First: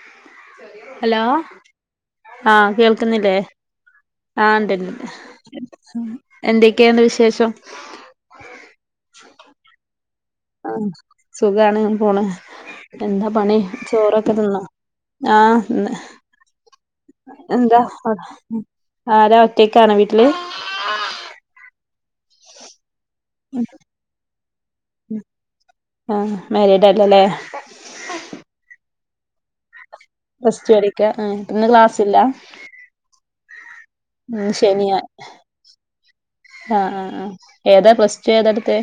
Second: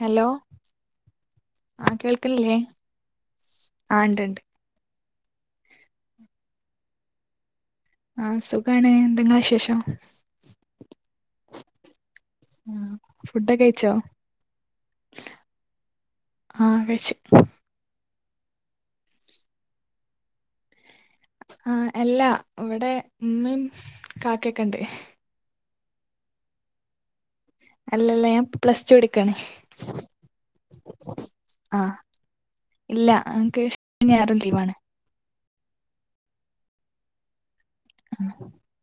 Hello hello ആ കേൾക്കണില്ലേ ആഹ് കേൾക്കുന്നില്ലേ ആ ഉണ്ട്ണ്ട് ആഹ് ണ്ട്ണ്ട് എന്തൊക്കെയുണ്ട് വിശേഷം ആഹ് സുഖാണ് എന്ത ഇങ്ങളെ വിശേഷം ആഹ് സുഖാണ് അങ്ങനെ പോണ് ആ എന്താ ഫുഡൊക്കെ പണി കഴിച്ചോ ചോറൊക്കെ തിന്നോ ആഹ് ന്ന് ആ കഴിച്ചു എന്താ ആരാ ഒറ്റക്കാണോ വീട്ട്ല് ആഹ് ആഹ് എല്ലാ ഇവടെ ഇമ്മിം കാക്കെക്കെണ്ട് ആഹ് മേരീഡല്ലലെ അല്ലല്ല ഞാൻ പ്ലസ് ടു പടിക്കാണ് പ്ലസ് ടു പടിക്കാ ഏഹ് അപ്പന്ന് ക്ലാസ്സ് ല്ലാ ഇല്ല നങ്ങ്ക്ക് ഉം ശെനിയാ ആഹ് ആഹ് ആഹ് ഏതാ പ്ലസ് ടു ഏതാ എട്ത്തെ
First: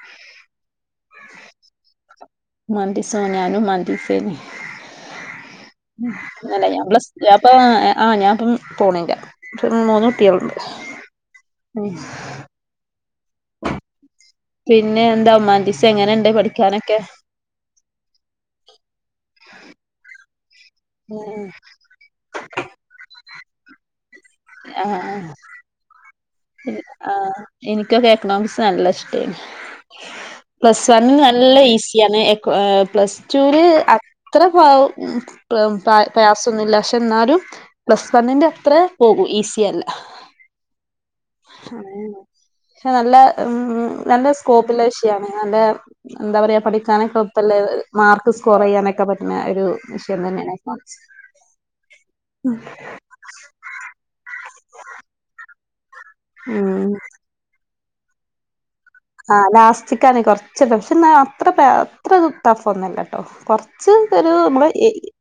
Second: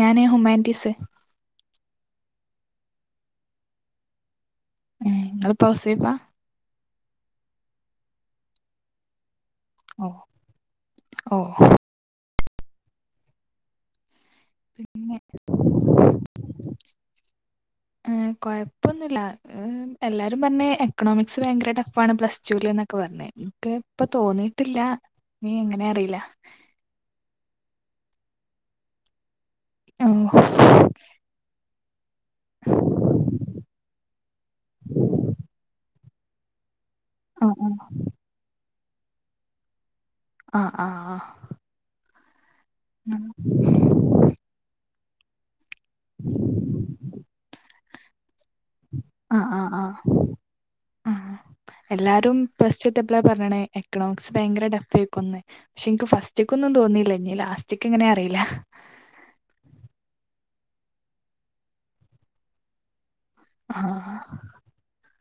ഞാന് ഹുമാൻറ്റീസ് ഹുമാനിറ്റീസാ ഞാനും ഹുമാനിറ്റീസേനി നിങ്ങളിപ്പോ ഹൗസ് വൈഫാ അല്ല ഞാൻ പ്ലസ് ടു ഞാൻപ്പോ ആഹ് ഞാൻപ്പം പോണില്ല ഓ മൂന്ന് കുട്ട്യാൾണ്ട് ഓ ഉം പിന്നെ എന്താ ഹുമാനിറ്റീസ് എങ്ങനെണ്ട് പഠിക്കാനൊക്കെ കൊഴപ്പൊന്നുല്ല എല്ലാരും പർഞ്ഞ് എക്കണോമിക്സ് ഭയങ്കര ടഫ് ഫാണ് പ്ലസ് ടൂല് ന്നൊക്കെ പർഞ്ഞ് ഇൻക്ക് ഇപ്പോ തോന്നി ആഹ് ആഹ് എങ്ങനെ അറീലാ ഉം ആഹ് എനിക്കൊക്കെ എക്കണോമിക്സ് നല്ല ഇഷ്ടേനി ഓ പ്ലസ് വൺന്ന് നല്ല ഈസിയാണ് പ്ലസ് ടൂല് അത്ര [unintelligible] പ്രയാസന്നൂല്ല പക്ഷെ ഇന്നാലും ആഹ് പ്ലസ് വണ്ണിന്റെ അത്ര പോകും ഈസിയല്ല ആഹ് ആഹ് പക്ഷെ നല്ല ഉം നല്ല സ്കോപ്പുള്ള വിഷയാണ് നല്ല എന്താ പറയാ പഠിക്കാനൊക്കെ എളുപ്പല്ലെ മാർക്ക് സ്കോറെയ്യാനൊക്കെ പറ്റും ആഹ് ആഹ് ആഹ് ആഹ് എല്ലാരും പ്ലസ് ടൂത്തെ അപ്പളെ പർഞ്ഞ്ണ് എക്കണോമിക്സ് ഭയങ്കര ടഫെയ്ക്കുന്ന് പക്ഷെ ഇൻക്ക് ഫസ്റ്റ്ക്കൊന്നും ഉം തോന്നിയില്ല ഇഞ്ഞി ലാസ് റ്റ്ക്ക് എങ്ങനെയെ അറീല ആഹ് ലാസ്റ്റിക്കാണ് കൊർച്ച്‌ ടഫ് ഇന്നാ അത്ര അത്ര ടെഫൊന്നല്ലട്ടോ കൊർച്ച് ആഹ് ഒരു നമ്മളെ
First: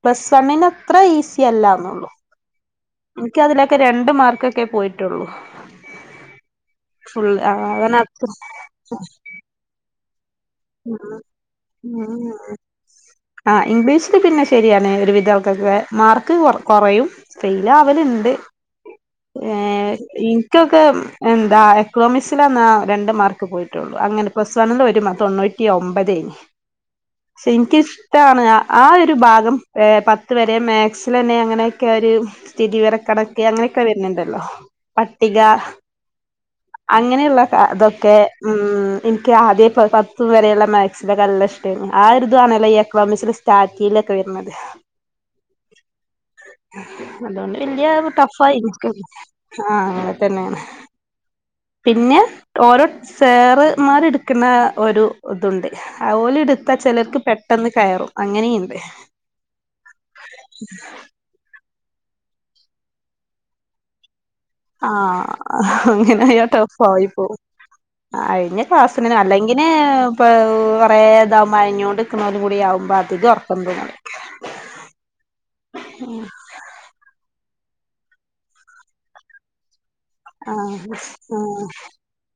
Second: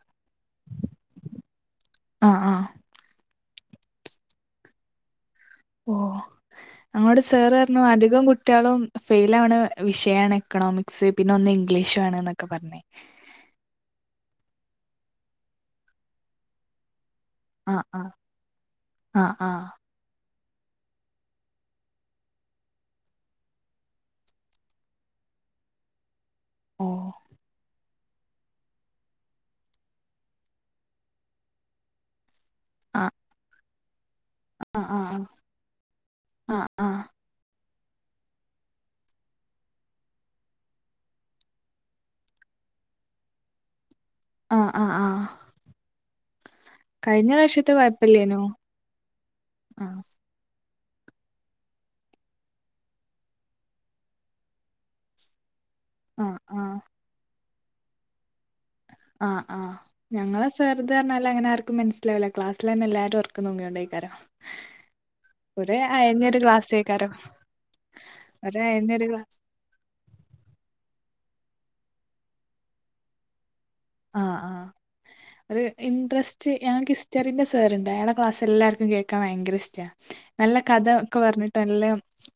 പ്ലസ് വണ്ണിൻ്റെ അത്രേ ഈസി അല്ലാന്നൊള്ളു ആഹ് ആഹ് ഇൻക്ക് അതിലൊക്കെ രണ്ട് മാർക്കൊക്കെ പോയിട്ടൊള്ളൂ ഓഹ് ഞങ്ങളോട് സേറർഞ്ഞു അധികം അത്ര കുട്ട്യാളും ഫെയിലാവ്ണെ വിഷയ്ണ് എക്കണോമിക്സ് പിന്നെ ഒന്ന് ഇംഗ്ലീഷാണ് ന്നൊക്കെ പർഞ്ഞ് ആഹ് ഇംഗ്ലീഷില് പിന്നെ ശെരിയാണ് ഒരു വിധാൾക്കാര്ക്കൊക്കെ മാർക്ക് കൊ കൊറയും ആഹ് ആഹ് ഫെയിലാവല്ണ്ട് ആഹ് ആഹ് ഏഹ് ഇ ക്കൊക്കെ എന്താ എക്കണോമിസ്സ്ലാന്നാ രണ്ട് മാർക്ക് പോയിട്ടൊള്ളൂ അങ്ങനെ പ്ലസ് വണ്ണ്ല് ഒര് മാ തൊണ്ണൂ റ്റി ഒമ്പതേനി ഓഹ് പക്ഷെ ഇൻക്ക് ഇഷ്ടമാണ് ആ ഒരു ഭാഗം ഏഹ് പത്ത് വെരെ മാക്സലന്നെ അങ്ങനൊക്കെ ഒര് ആഹ് സ്ഥതിവിവരകണക്ക് അങ്ങനൊക്കെ വെര്ണ് ണ്ടല്ലോ ആഹ് ആഹ് പട്ടിക ആഹ് ആഹ് ഇങ്ങനെള്ള അതൊക്കെ ഉം ഇൻക്ക് ആദ്യേ പത്ത് വരേള്ള മാക്സിന്റൊക്കെ നല്ല ഇ ഷ്ട്ടേന്നു ആ ഒര്താണല്ലോ എക്കണോമിസില് സ്റ്റാർട്ടീല് ഒക്കെ വെര്ന്നത് ആഹ് ആഹ് ആഹ് കഴിഞ്ഞ അതോണ്ട് പ്രാവശ്യത്തെ വെല്യാ ടെ കൊഴപ്പില്ലേനു ടെഫായിരിക്കും ആഹ് അങ്ങനെ തന്നേണ് പിന്നെ ഓരോ സേറ്മാര് ഇട്ക്ക്ന്നെ ഒരു ഇതുണ്ട് അ ആഹ് ഓല് ആഹ് ഇട്ത്ത ചെലര്ക്ക് പെട്ടെന്ന് കയറും അങ്ങനീണ്ട് ആഹ് ആഹ് ഞങ്ങളെ സേർത് അർഞ്ഞാല് ലേ അങ്ങന ആർക്കും മനസ്സിലാവില്ല ക്ലാസ്ൽ ടൈമില് എല്ലരും ഒറക്കംതൂങ്ങി നോങ്ങിയണ്ടക്കാരോ ആഹ് അങ്ങനെയ ടഫ്‌ ക്ലാസ്സേക്കാരം ആയിപ്പോ ഒരേ കഴിഞ്ഞ അയഞ്ഞൊരു ക്ലാസിന് ക്ലാ അല്ലെ ഇങ്ങനെ ഇപ്പാ കുറേ ഇതാവമയങ്ങിയൊണ്ട് നിക്കുന്നതും കൂടി ആകുമ്പോൾ ആധികം ഉറക്കംതുങ്ങേണ്ട ആഹ് ആഹ് ഒരു ഇൻട്രസ്റ്റ് ച്ച് ഞങ്ങക്ക് ഹിസ്റ്ററിന്റെറെ സാറിണ്ട് അയാടെ ക്ലാസ് എല്ലർക്കും കേൾക്കാൻ ഭയങ്ക ഇഷ്ട നല്ല ആഹ് കഥ ഒക്കെ പറഞ്ഞിട്ട് നല്ല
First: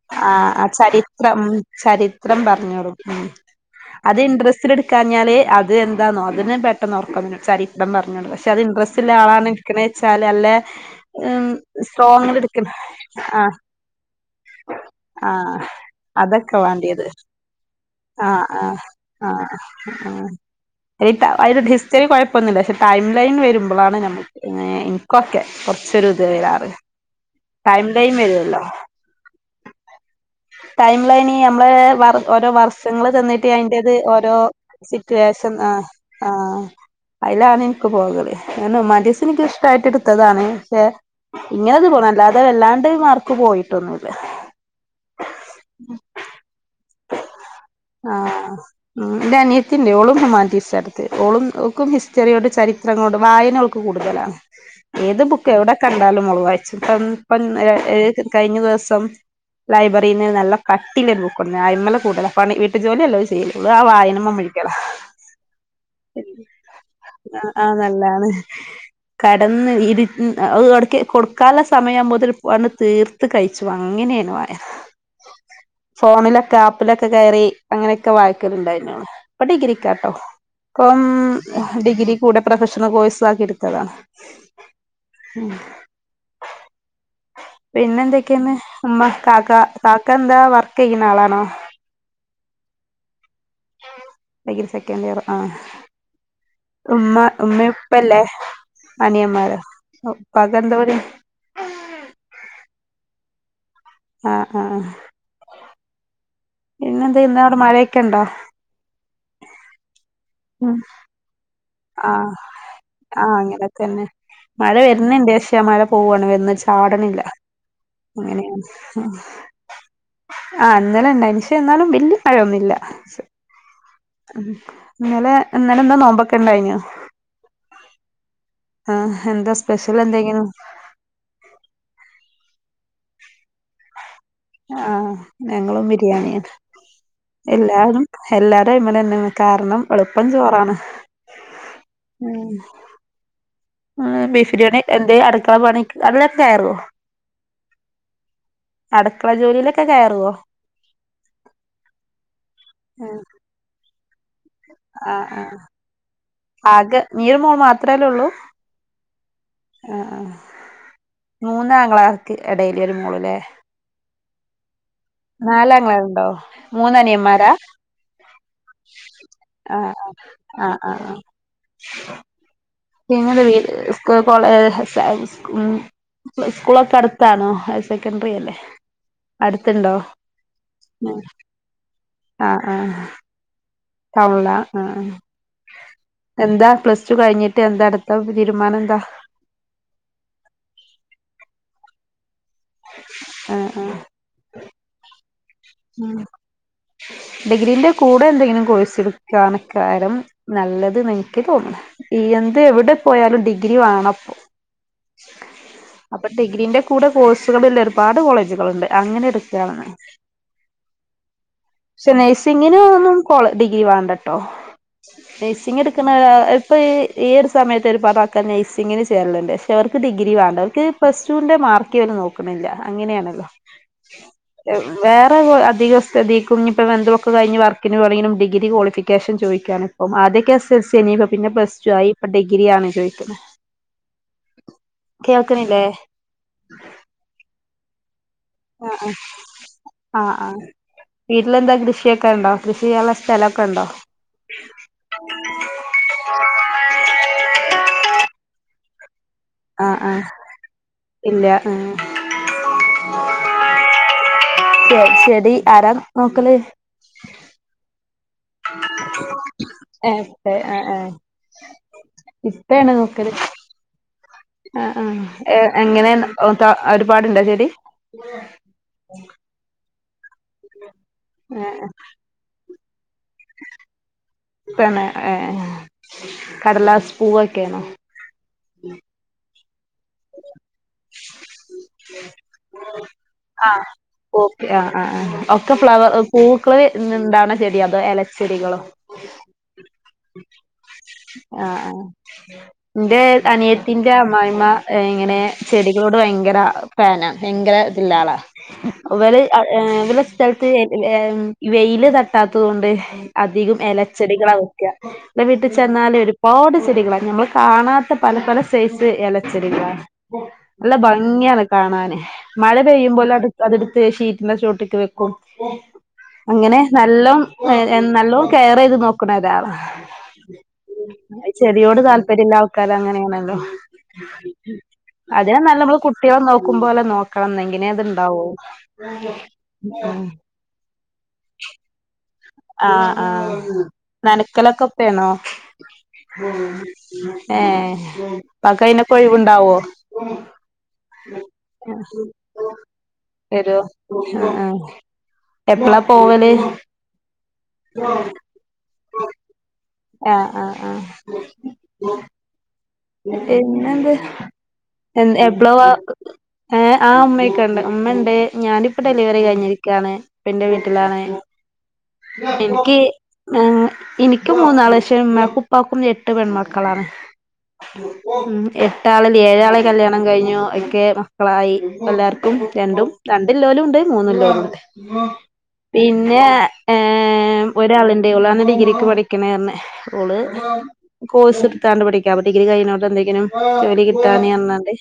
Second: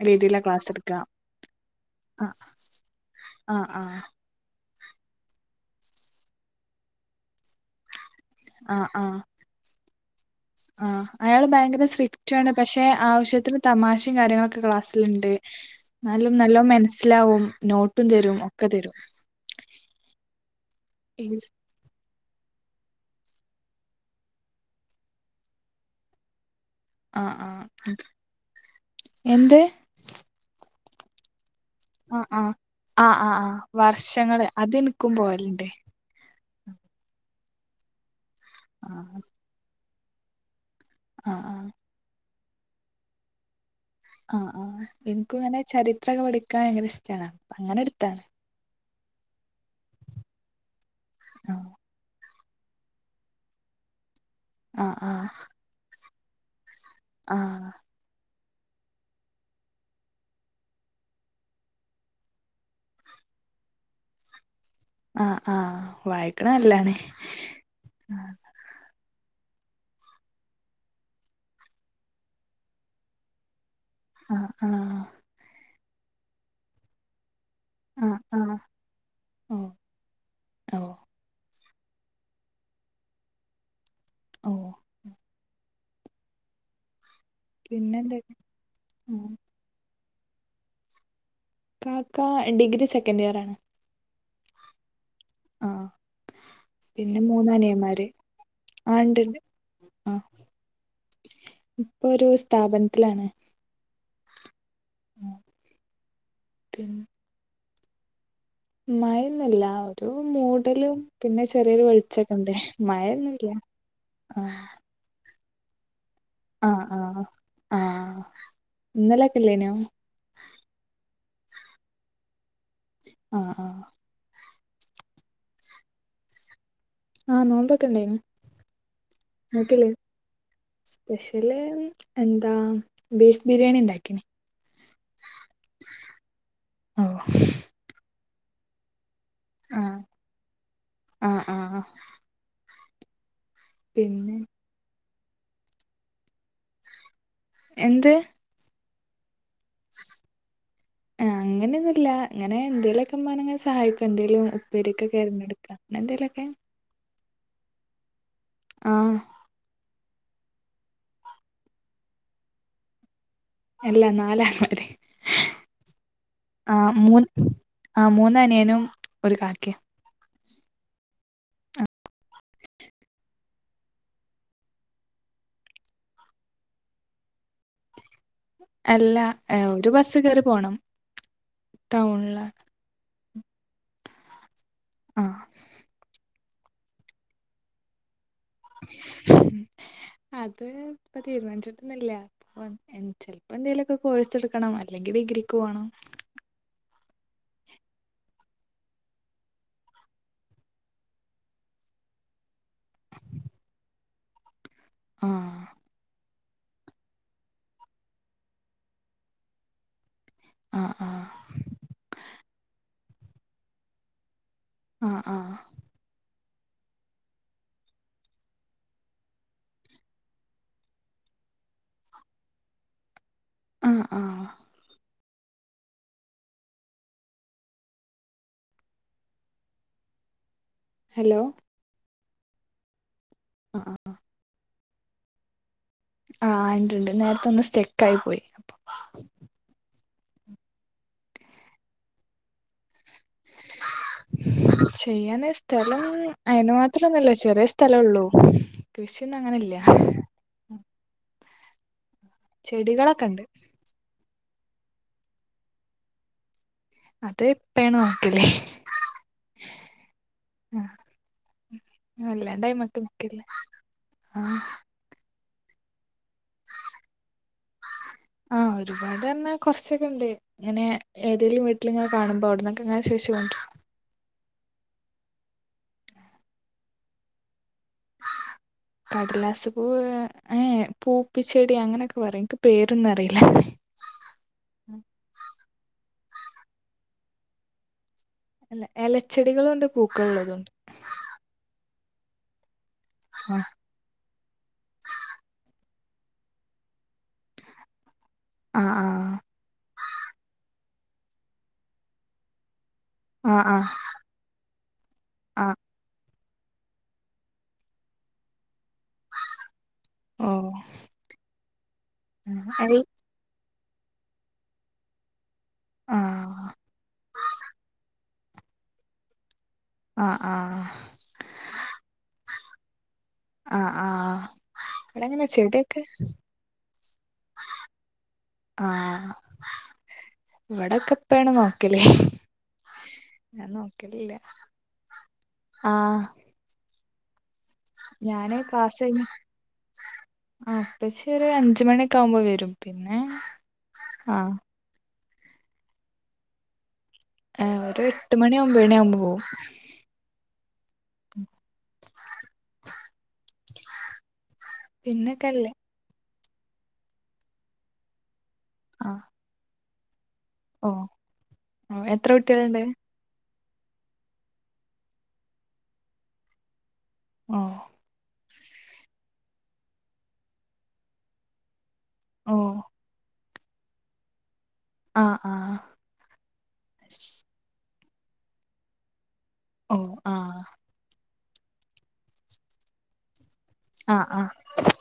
രീതിയിലാ ആഹ് ക്ലാസ് ആഹ് എടുക്ക ചരിത്രം ഉം ചരിത്രം ആഹ് പറഞ്ഞോറും ഉം ആഹ് ആഹ് അത് ഇൻ്രസ്റ്റ് ഇച്ചിരി എടുക്കാഞ്ഞാൽ അത് എന്താണോ അതിന് പെട്ടെന്ന് ഉറക്കം ചരിത്രം പറഞ്ഞോള്ളത് പക്ഷെ അത് ആഹ് ഇൻട്രസ്റ്റ്ല്ല ആഹ് ആളാണ് എന്ന് വെച്ചാല് അല്ല ആഹ് അയാള് ഭയങ്കര സ്ട്രോ സ്ട്രിക്റ്റാണ് പക്ഷെ ആവശ്യത്തിന് തമാശയും കാര്യങ്ങളൊക്കെ ക്ലാസ്സിലുണ്ട് ആഹ് എന്നാലും അതൊക്കെ നല്ലോ വാണ്ടിയത് മനസ്സിലാവും നോട്ട് ആഹ് ആഹ് ആഹ് ആ ഹിസ്റ്ററി കുഴപ്പൊന്നില്ല പക്ഷെ ടൈം ലൈൻ വരുമ്പോഴാണ് നമുക്ക് പിന്നെ എനിക് ഓക്കെ കൊറച്ചൊരു ഇത് വരാറ് ആഹ ആഹ് ടൈം ഉം ലൈൻ വരുമല്ലോ എന്ത് ടൈമ ലൈനി നമ്മള് വ ആ ആ ഓരോ ആ ആ ആ വർഷങ്ങള്തിന്നിട്ട് അതിന്റേത് ഓരോ വർഷങ്ങള് അത് ഇനിക്കും സിറ്റുവേഷൻ പോവലുണ്ട് ആഹ് ആഹ് അതിലാണ് എനിക്ക് പോകല് എന്നാ ആ ഹ്യുമാനിട്ടിസ് എനി ഇഷ്ടആയിട്ട് എടുത്തതാണ് പക്ഷെ ആ ഇങ്ങനെത് പോണം അല്ലാതെ വല്ലാണ്ട് മാർക്ക് പോയിട്ടൊന്നുല്ല ആഹ് ആ എനക്ക് പിന്നെ ചരിത്രൊക്കെ പഠിക്കാൻ ഭയങ്കര ഇഷ്ടമാണ് അങ്ങനെ എടുത്താണ്. ആഹ് ഉം എന്റെ അനിയത്തിണ്ട് ഓളും ഹുമാൻറ്റീസ് എടുത്തെ ഓളും ആ ഓക്കും ഹിസ്റ്ററിയുട് ചരിത്ര തുഅങ്ങൊട് വായനഅവൾക്ക് കൂടുതലാണ് ആ ആ ഏത് ബുക്ക് എവിടെ കണ്ടാലും അവള് വായിച്ചു പ്പം ആ പ്പം ഏഹ് കഴിഞ്ഞ ദിവസം ലൈബ്രറിയിന്ന് നല്ല കട്ടിവരുന്ന ബുക്കുണ്ട് അയ്മല കൂടുതല പണി വീട്ടിജോലി അല്ലേ ചെയ്യുള്ളൂ ഇവള് ആ വായനമ്മഴ [unintelligible] ആഹ് ആഹ് വായിക്കണ നല്ലതാണേ ആഹ് ആഹ് നല്ലാണ് കടന്ന് ഇരു ഇടക്ക് കൊടു കല സമയം മുതൽ പണിതീർത്ത് കഴിച്ചു അങ്ങനെയാണ് ആ വായന ആ ഫോണിലൊക്കെ ആപ്പിലൊക്കെ കയറി ആ അങ്ങനെയൊക്കെ ആ വായക്കലുണ്ടായിരുന്നു ഇപ്പ ഓ ഡിഗ്രിക്ക കേട്ടോ ഓ ഇപ്പം ഡിഗ്രി കൂടെ പ്രൊഫഷണൽ കോഴ്സ് ആക്കി എടുത്തതാണ് ഓ ഉം പിന്നെന്തൊക്കെ പിന്നെന്തൊക്കെയന്ന് ഉമ്മ ആ കാക്ക കാക്ക എന്താ വർക്ക് ചെയ്യുന്ന ആളാണോ കാക്ക ഡിഗ്രി സെക്കൻഡ് ഇയർ ആണ്. ഡിഗ്രി സെക്കൻഡ് ഇയർ ആ ഉമ്മ പിന്നെ ഉമ്മ മൂന്നനിയന്മാര് ഇപ്പല്ലേ ആ ഇണ്ട് ഇണ്ട് അനിയന്മാരൊ ആ ഉപ്പാക്ക്എന്ത് പണി ഇപ്പൊ ഒരു സ്ഥാപനത്തിലാണ് ആഹ് ആഹ് ആ പിന്നെ എന്ത ഇന്നവിടെ മഴയൊക്കെ ഉണ്ടോ മയന്നില്ല ഒരു മൂടലും പിന്നെ ചെറിയൊരു ആ വെളിച്ചക്കെ ഉണ്ട് മഴയൊന്നുല്ല ആഹ് ഇന്ന്ന്റെ വിഷയ മഴ പോവാണ് വന്ന് ചാടണില്ല ആഹ് ആഹ് അങ്ങനെയാണ് ആഹ് ഇന്നലൊക്കെല്ലേനോ ആഹ് ഇന്നലെ ഇണ്ടായ്ന് ക്ഷേ എന്നാലും വല്യ മഴയൊന്നുല്ല ആഹ് ആഹ് ഉം ഇന്നലെ ഇന്നലെ എന്താ നോമ്പൊക്കെ ഇണ്ടായിഞ്ഞോ ആഹ് നോമ്പൊക്കെ ഇണ്ടായിനു ആഹ് എന്താ ഇങ്ങക്കില്ലേ സ്പെഷ്യൽ എന്തെങ്കിലും സ്പെഷ്യല് എന്താ ബീഫ് ബിരിയാണി ഉണ്ടാക്കിന്ന് ആഹ് ഞങ്ങളും ഓ ഞാനും എല്ലാടേം ഇങ്ങനെ തന്നെന്നു കാരണം എളുപ്പം ചോറാണ് ആഹ് ആഹ് ഉം പിന്നെ ബീഫ് ബിരിയാണി എന്തേ അടുക്കള പണി അതിനൊക്കെ കയറുവോ എന്ത് അടുക്കള ജോലിയില ആ അങ്ങനെയൊന്നുല്ല ഇങ്ങനെ എന്തേലൊക്കെ ഇമ്മനെ അങ്ങനെ സഹായിക്കും എന്തേലും പേരൊക്കെ ആഹ് ആഹ് കേരഞ്ഞെടുക്ക അങ്ങനെ എന്തെലൊക്കെ ആകെ നീ ഒരു മോൾ മാത്രല്ലേ ഉള്ളൂ ആഹ് ആഹ് മൂന്ന് ആങ്ങളാക്ക് എടയില് ഒരു മോള്ല്ലേ അല്ല നാല് ആങ്ങളാര് നാല് ആങ്ങളാരുണ്ടോ മൂന്ന് മൂന്നനിയന്മാരാ ആഹ് മൂന്ന് അനിയൻ ആഹ് ആഹ് ആഹ് ആഹ് ആഹ് ഞങ്ങളെ വീട് സ്കൂൾ പോണെ മ് സ്കൂളൊക്കെ അടുത്താണോ ഹയർ സെക്കൻഡറിയല്ലേ അല്ല ഏഹ് ഒരു അടുത്ത്ണ്ടോ ബസ്സ് കേറി പോണം. ടൗണില് ആഹ് ആഹ് ടൗണ്ലാ ആഹ് എന്താ പ്ലസ് ടു കഴിഞ്ഞിട്ട് എന്താ അട് ത്ത തീരുമാനന്താ അത് ഇപ്പ തീരുമാനിച്ചിട്ടൊന്നുല്ല അപ്പം ചെലപ്പം എന്തേലൊക്കെ കോഴ്സ് എടുക്കണം അല്ലെങ്കി ഡിഗ്രിക്ക് പോണം ഡിഗ്രിൻ്റെ കൂടെ എന്തെങ്കിലും കോഴ്സ് എടുക്കണക്കാരം നല്ലത് ന്ന് എനിക്ക് തോന്ന്ണ് എന്ത് എവിടെ പോയാലും ഡിഗ്രി വേണപ്പോ ആഹ് ഇപ്പ ഡിഗ്രീന്റെ കൂടെ കോഴ്സുകളുള്ള ഒരുപാട് കോളേജുകളുണ്ട് അങ്ങനെ എടുക്കണ്ന്ന് ആഹ് ആഹ് പക്ഷെ നഴ്സിംഗിനൊന്നും കോള ഡിഗ്രി വേണ്ടട്ടോ ആഹ് ആഹ് നഴ്സിംഗ് എടുക്ക്ണേ ആ ഇപ്പ ഈ ഈ ഒരു സമയത്ത് ഒരുപാട് ആൾക്കാര് നഴ്സിംഗ് ന് ചേരല്ണ്ട് ക്ഷെ അവർക്ക് ഡിഗ്രി വേണ്ട അവർക്ക് പ്ലസ് ടുന്റെ മാർക്ക് ഇവര് നോക്ക് ണ്ല്ല അങ്ങനെയെണല്ലോ ആഹ് ആഹ് വേറെ അധിക സ്ഥതി ക്കും ഞ്ഞ് പ്പോ എന്തൊക്കെ കഴിഞ്ഞ് വർക്കിന് പോണങ്കിലും ഡിഗ്രി ക്വാളിഫികേഷൻ ചോയിക്കാണ് ഇപ്പോ ആദ്യക്കെ [unintelligible] നി പ്പം ഹലോ പിന്നെ പ്ലസ് ടു ആയി ഇപ്പൊ ഡിഗ്രി ആണ് ചോദിക്കുന്ന ആഹ് ആഹ് കേൾക്ക്ണില്ലേ ആഹ് ണ്ട് ണ്ട് നേരത്തെ ഒന്ന് സ്റ്റെക്കായി പോയി ആഹ് ആഹ് ആഹ് ആഹ് വീട്ടിലെന്താ കൃഷിയൊക്കെ ണ്ടോ കൃഷി ചെയ്യാനുള്ള സ്ഥലൊക്കെ ണ്ടോ ചെയ്യാന് സ്ഥലം അയിന് മാത്രൊന്നുല്ല ചെറിയ സ്ഥലള്ളൂ കൃഷിയൊന്നും അങ്ങനെയില്ല ആ ആ ഇല്ല ചെടികളൊക്കെ ണ്ട് ചെ ചെടി ആരാ നോക്കല് അത് ഇപ്പേണ് നോക്കല് ഏഹ് പ്പേ ഏഹ് ഏഹ് വല്ലാണ്ട് അയ്മക്ക് നിക്കല്ല ആഹ് ആഹ് എ എങ്ങനെ ഒ ത്ത ഒരുപാടുണ്ടോ ചെടി ആഹ് ഒരുപാട് പറഞ്ഞ കുറച്ചൊക്കെണ്ട് ഇങ്ങനെ ഏതെങ്കിലും ആ വീട്ടിലിങ്ങനെ കാണുമ്പോ അവിട്ന്ന് ക്കെ ഇങ്ങനെ ചോയിച്ച് കൊണ്ടരും തന്നെ ഏ കടലാസ് പൂവൊക്കെണേ കടലാസ് പൂവ് ഏ ഹേ പൂപ്പിച്ചെടി അങ്ങനൊക്കെ പറയും ഇൻക്ക് പേരൊന്നും അറിയില്ല പോപി ആഹ് ആഹ് ആഹ് ഒക്കെ ഫ്ലവർ പൂക്കള് ന്ന് ഇണ്ടാവ് ണ ചെടി അതോ എല അല്ല എലച്ചെടികളുണ്ട് പൂക്കള് ഉള്ളതുണ്ട് ആഹ് ആഹ് ഇന്റെ ആഹ് അനിയ തിന്റെ അമ്മായിമ്മ ഇങ്ങനെ ചെടികളോട് ഭയങ്കര ഫാനാ ഭയങ്കര ഇതില്ലആളാ ആഹ് ആഹ് ഇവര് ഇവല സ്ഥലത്ത് വെയില് തട്ടാത്തത് കൊണ്ട് ആഹ് അധികം ആഹ് എല ചെടികളാ വെക്ക ന്നട്ട് ട്ട് ആഹ് ചെന്നാല് ഒരുപാട് ചെടികളാ നമ്മൾ കാണാത്ത പല പല സൈസ് ഇലച്ചെടികളാ ഓഹ് നല്ല ഭംഗിയാണ് കാണാന് ആഹ് മഴ ആഹ് പെയ്യുമ്പോ ഓല് അത് അതടുത്ത് ഷീറ്റിന്റെ ചോട്ട്ക്ക് വെ ക്കും അങ്ങനെ നല്ലോം എ നല്ലോം കെയറയ് ത് നോക്കണ ഒര് ആളാ ആഹ് ആഹ് അഹ് ചെടിയോട് താല്പര്യം ഇല്ല ആൾക്കാര് അങ്ങനെണല്ലോ ആഹ് ആഹ് ഇവിടെ അങ്ങനെ അതിനും നല്ല നമ്മള് ചെടിയൊക്കെ കുട്ടിയാളെ നോ ക്കും പോലെ നോക്കണം ന്ന്ങ്കിനെ അത്ണ്ടാവോ ഇവിടെക്കെ ഉപ്പേണ് നോക്കല് ആഹ് ഞാൻ ആഹ് നോക്കലില്ല നനക്കലൊക്കെ ഉപ്പാണോ ആഹ് ഏഹ് ഞാന് ഉപ്പാക്ക് ക്ലാസ് അയിനൊക്കെ കഴിഞ്ഞ ഒഴിവുണ്ടാവോ ആ ഉപ്പച്ചി ഒരു അഞ്ച് മണിയൊക്കെ ആവുമ്പോ വരും പിന്നെ വരോ ആഹ് എപ്പളാ പോവല് ഏഹ് ഒരു എട്ട് മണി ഒമ്പ ണിയാകുമ്പോ പോകും ആഹ് ആഹ് ആഹ് [unintelligible] പിന്നെന്ത് എപ്പ്ള പിന്നെക്കല്ലേ വാ ഏഹ് ആഹ് ഉമ്മയൊക്കെ ഉണ്ട് ഉമ്മ ഒണ്ട് ഞാനിപ്പ ആഹ് ഡെലിവറി കഴിഞ്ഞിരിക്കാണ് എന്റെ ഓഹ് വീട്ടിലാണ് ഓഹ് എത്ര കുട്ടികളുണ്ട് എനിക്ക് എനിക്ക് മൂന്നാള് പക്ഷേ ഉമ്മാക്കും ഉപ്പാക്കും എട്ട് പെൺമക്കളാണ് ഓഹ് ഉം എട്ടാളില് ഏഴാളെ കല്യാണം കഴിഞ്ഞു ഒക്കെ മക്കളായി എല്ലാർക്കും ഓഹ് രണ്ടും രണ്ട്ല്ലോലും ഉണ്ട് മൂന്ന്ല്ലോലും ഉണ്ട് ആഹ് ആഹ് പിന്നെ ഏഹ് ഒരാളുണ്ട് ഓളാണ് ഡിഗ്രിക്ക് പഠിക്ക- ക്കണയാണ് ഓഹ് ഓള് ആഹ് കോഴസ് എടുത്താണ്ട് പഠിക്കാ ഡിഗ്രി കഴിഞ്ഞോട്ട് എന്തെങ്കിലും ജോലി ആഹ് കിട്ടാന ആഹ് പറഞ്ഞണ്ട്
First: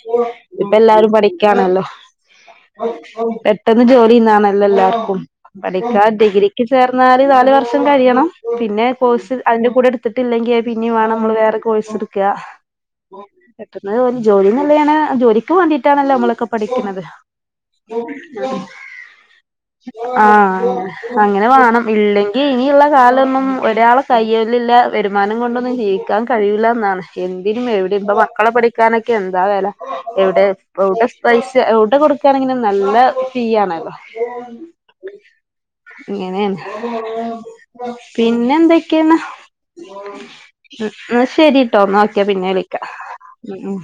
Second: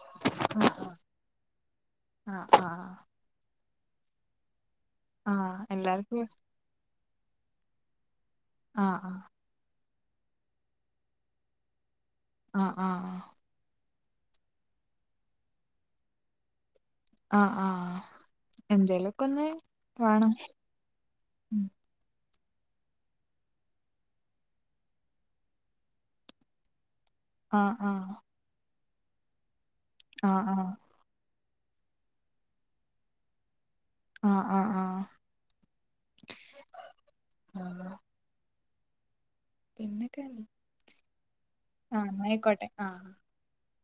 ഇപ്പ എല്ലാരും പഠിക്കാണല്ലോ ആഹ് ആഹ് ആഹ് പെട്ടെന്ന് ജോലിന്നണല്ലോ എല്ലാർക്കും ആഹ് പഠിക്കാൻ എല്ലാർക്കും ഡിഗ്രി- ക്ക് ചേർന്നാല് നാല് വർഷം കഴിയണം പിന്നെ ആഹ് കോഴ്‌സ് അതിന്റെ കൂടെ എടുത്തിട്ടില്ലെങ്കി പിന്നെയും വേണം നമ്മള് വേറെ കോഴ്സ് എടുക്കുക ആഹ് ആഹ് ആഹ് പെട്ടെന്ന് ഒരു ജോലിന്നല്ലാണ് ജോലിക്ക് വേണ്ടിട്ടാണല്ലോ നമ്മളൊക്കെ പഠിക്കുന്നത് ആഹ് ആഹ് എന്തേലൊക്കെ ഒന്ന് വേണം ആഹ് അങ്ങനെ ഉം വേണം ഇല്ലെങ്കിൽ ഇനിയുള്ള കാലൊന്നും ഒരാള് കയ്യിലില്ല വരുമാനം കൊണ്ടൊന്നും ജീവിക്കാൻ ക്കാൻ കഴിയൂല്ലാന്നാണ് എന്തിനും ആഹ് എവിടെ ഇപ്പ ആഹ് മക്കളെ പഠിക്കാനൊക്കെ എന്താ വെല എവിടെ ആഹ് ആഹ് എവിടെ പൈസ എവിടെ കൊടുക്കയാണെങ്കിലും നല്ല ഫീ ആണല്ലോ ആഹ് ആഹ് ആഹ് ഇങ്ങനെയാണ് ആഹ് പിന്നെ എന്തൊക്കെയാണ് പിന്നെക്കല്ലേ ന്ന ശരി ട്ടോന്നാ ആഹ് ഒക്കെ പിന്നെ എന്നായിക്കോട്ടെ വിളിക്കാം ആഹ് ഉം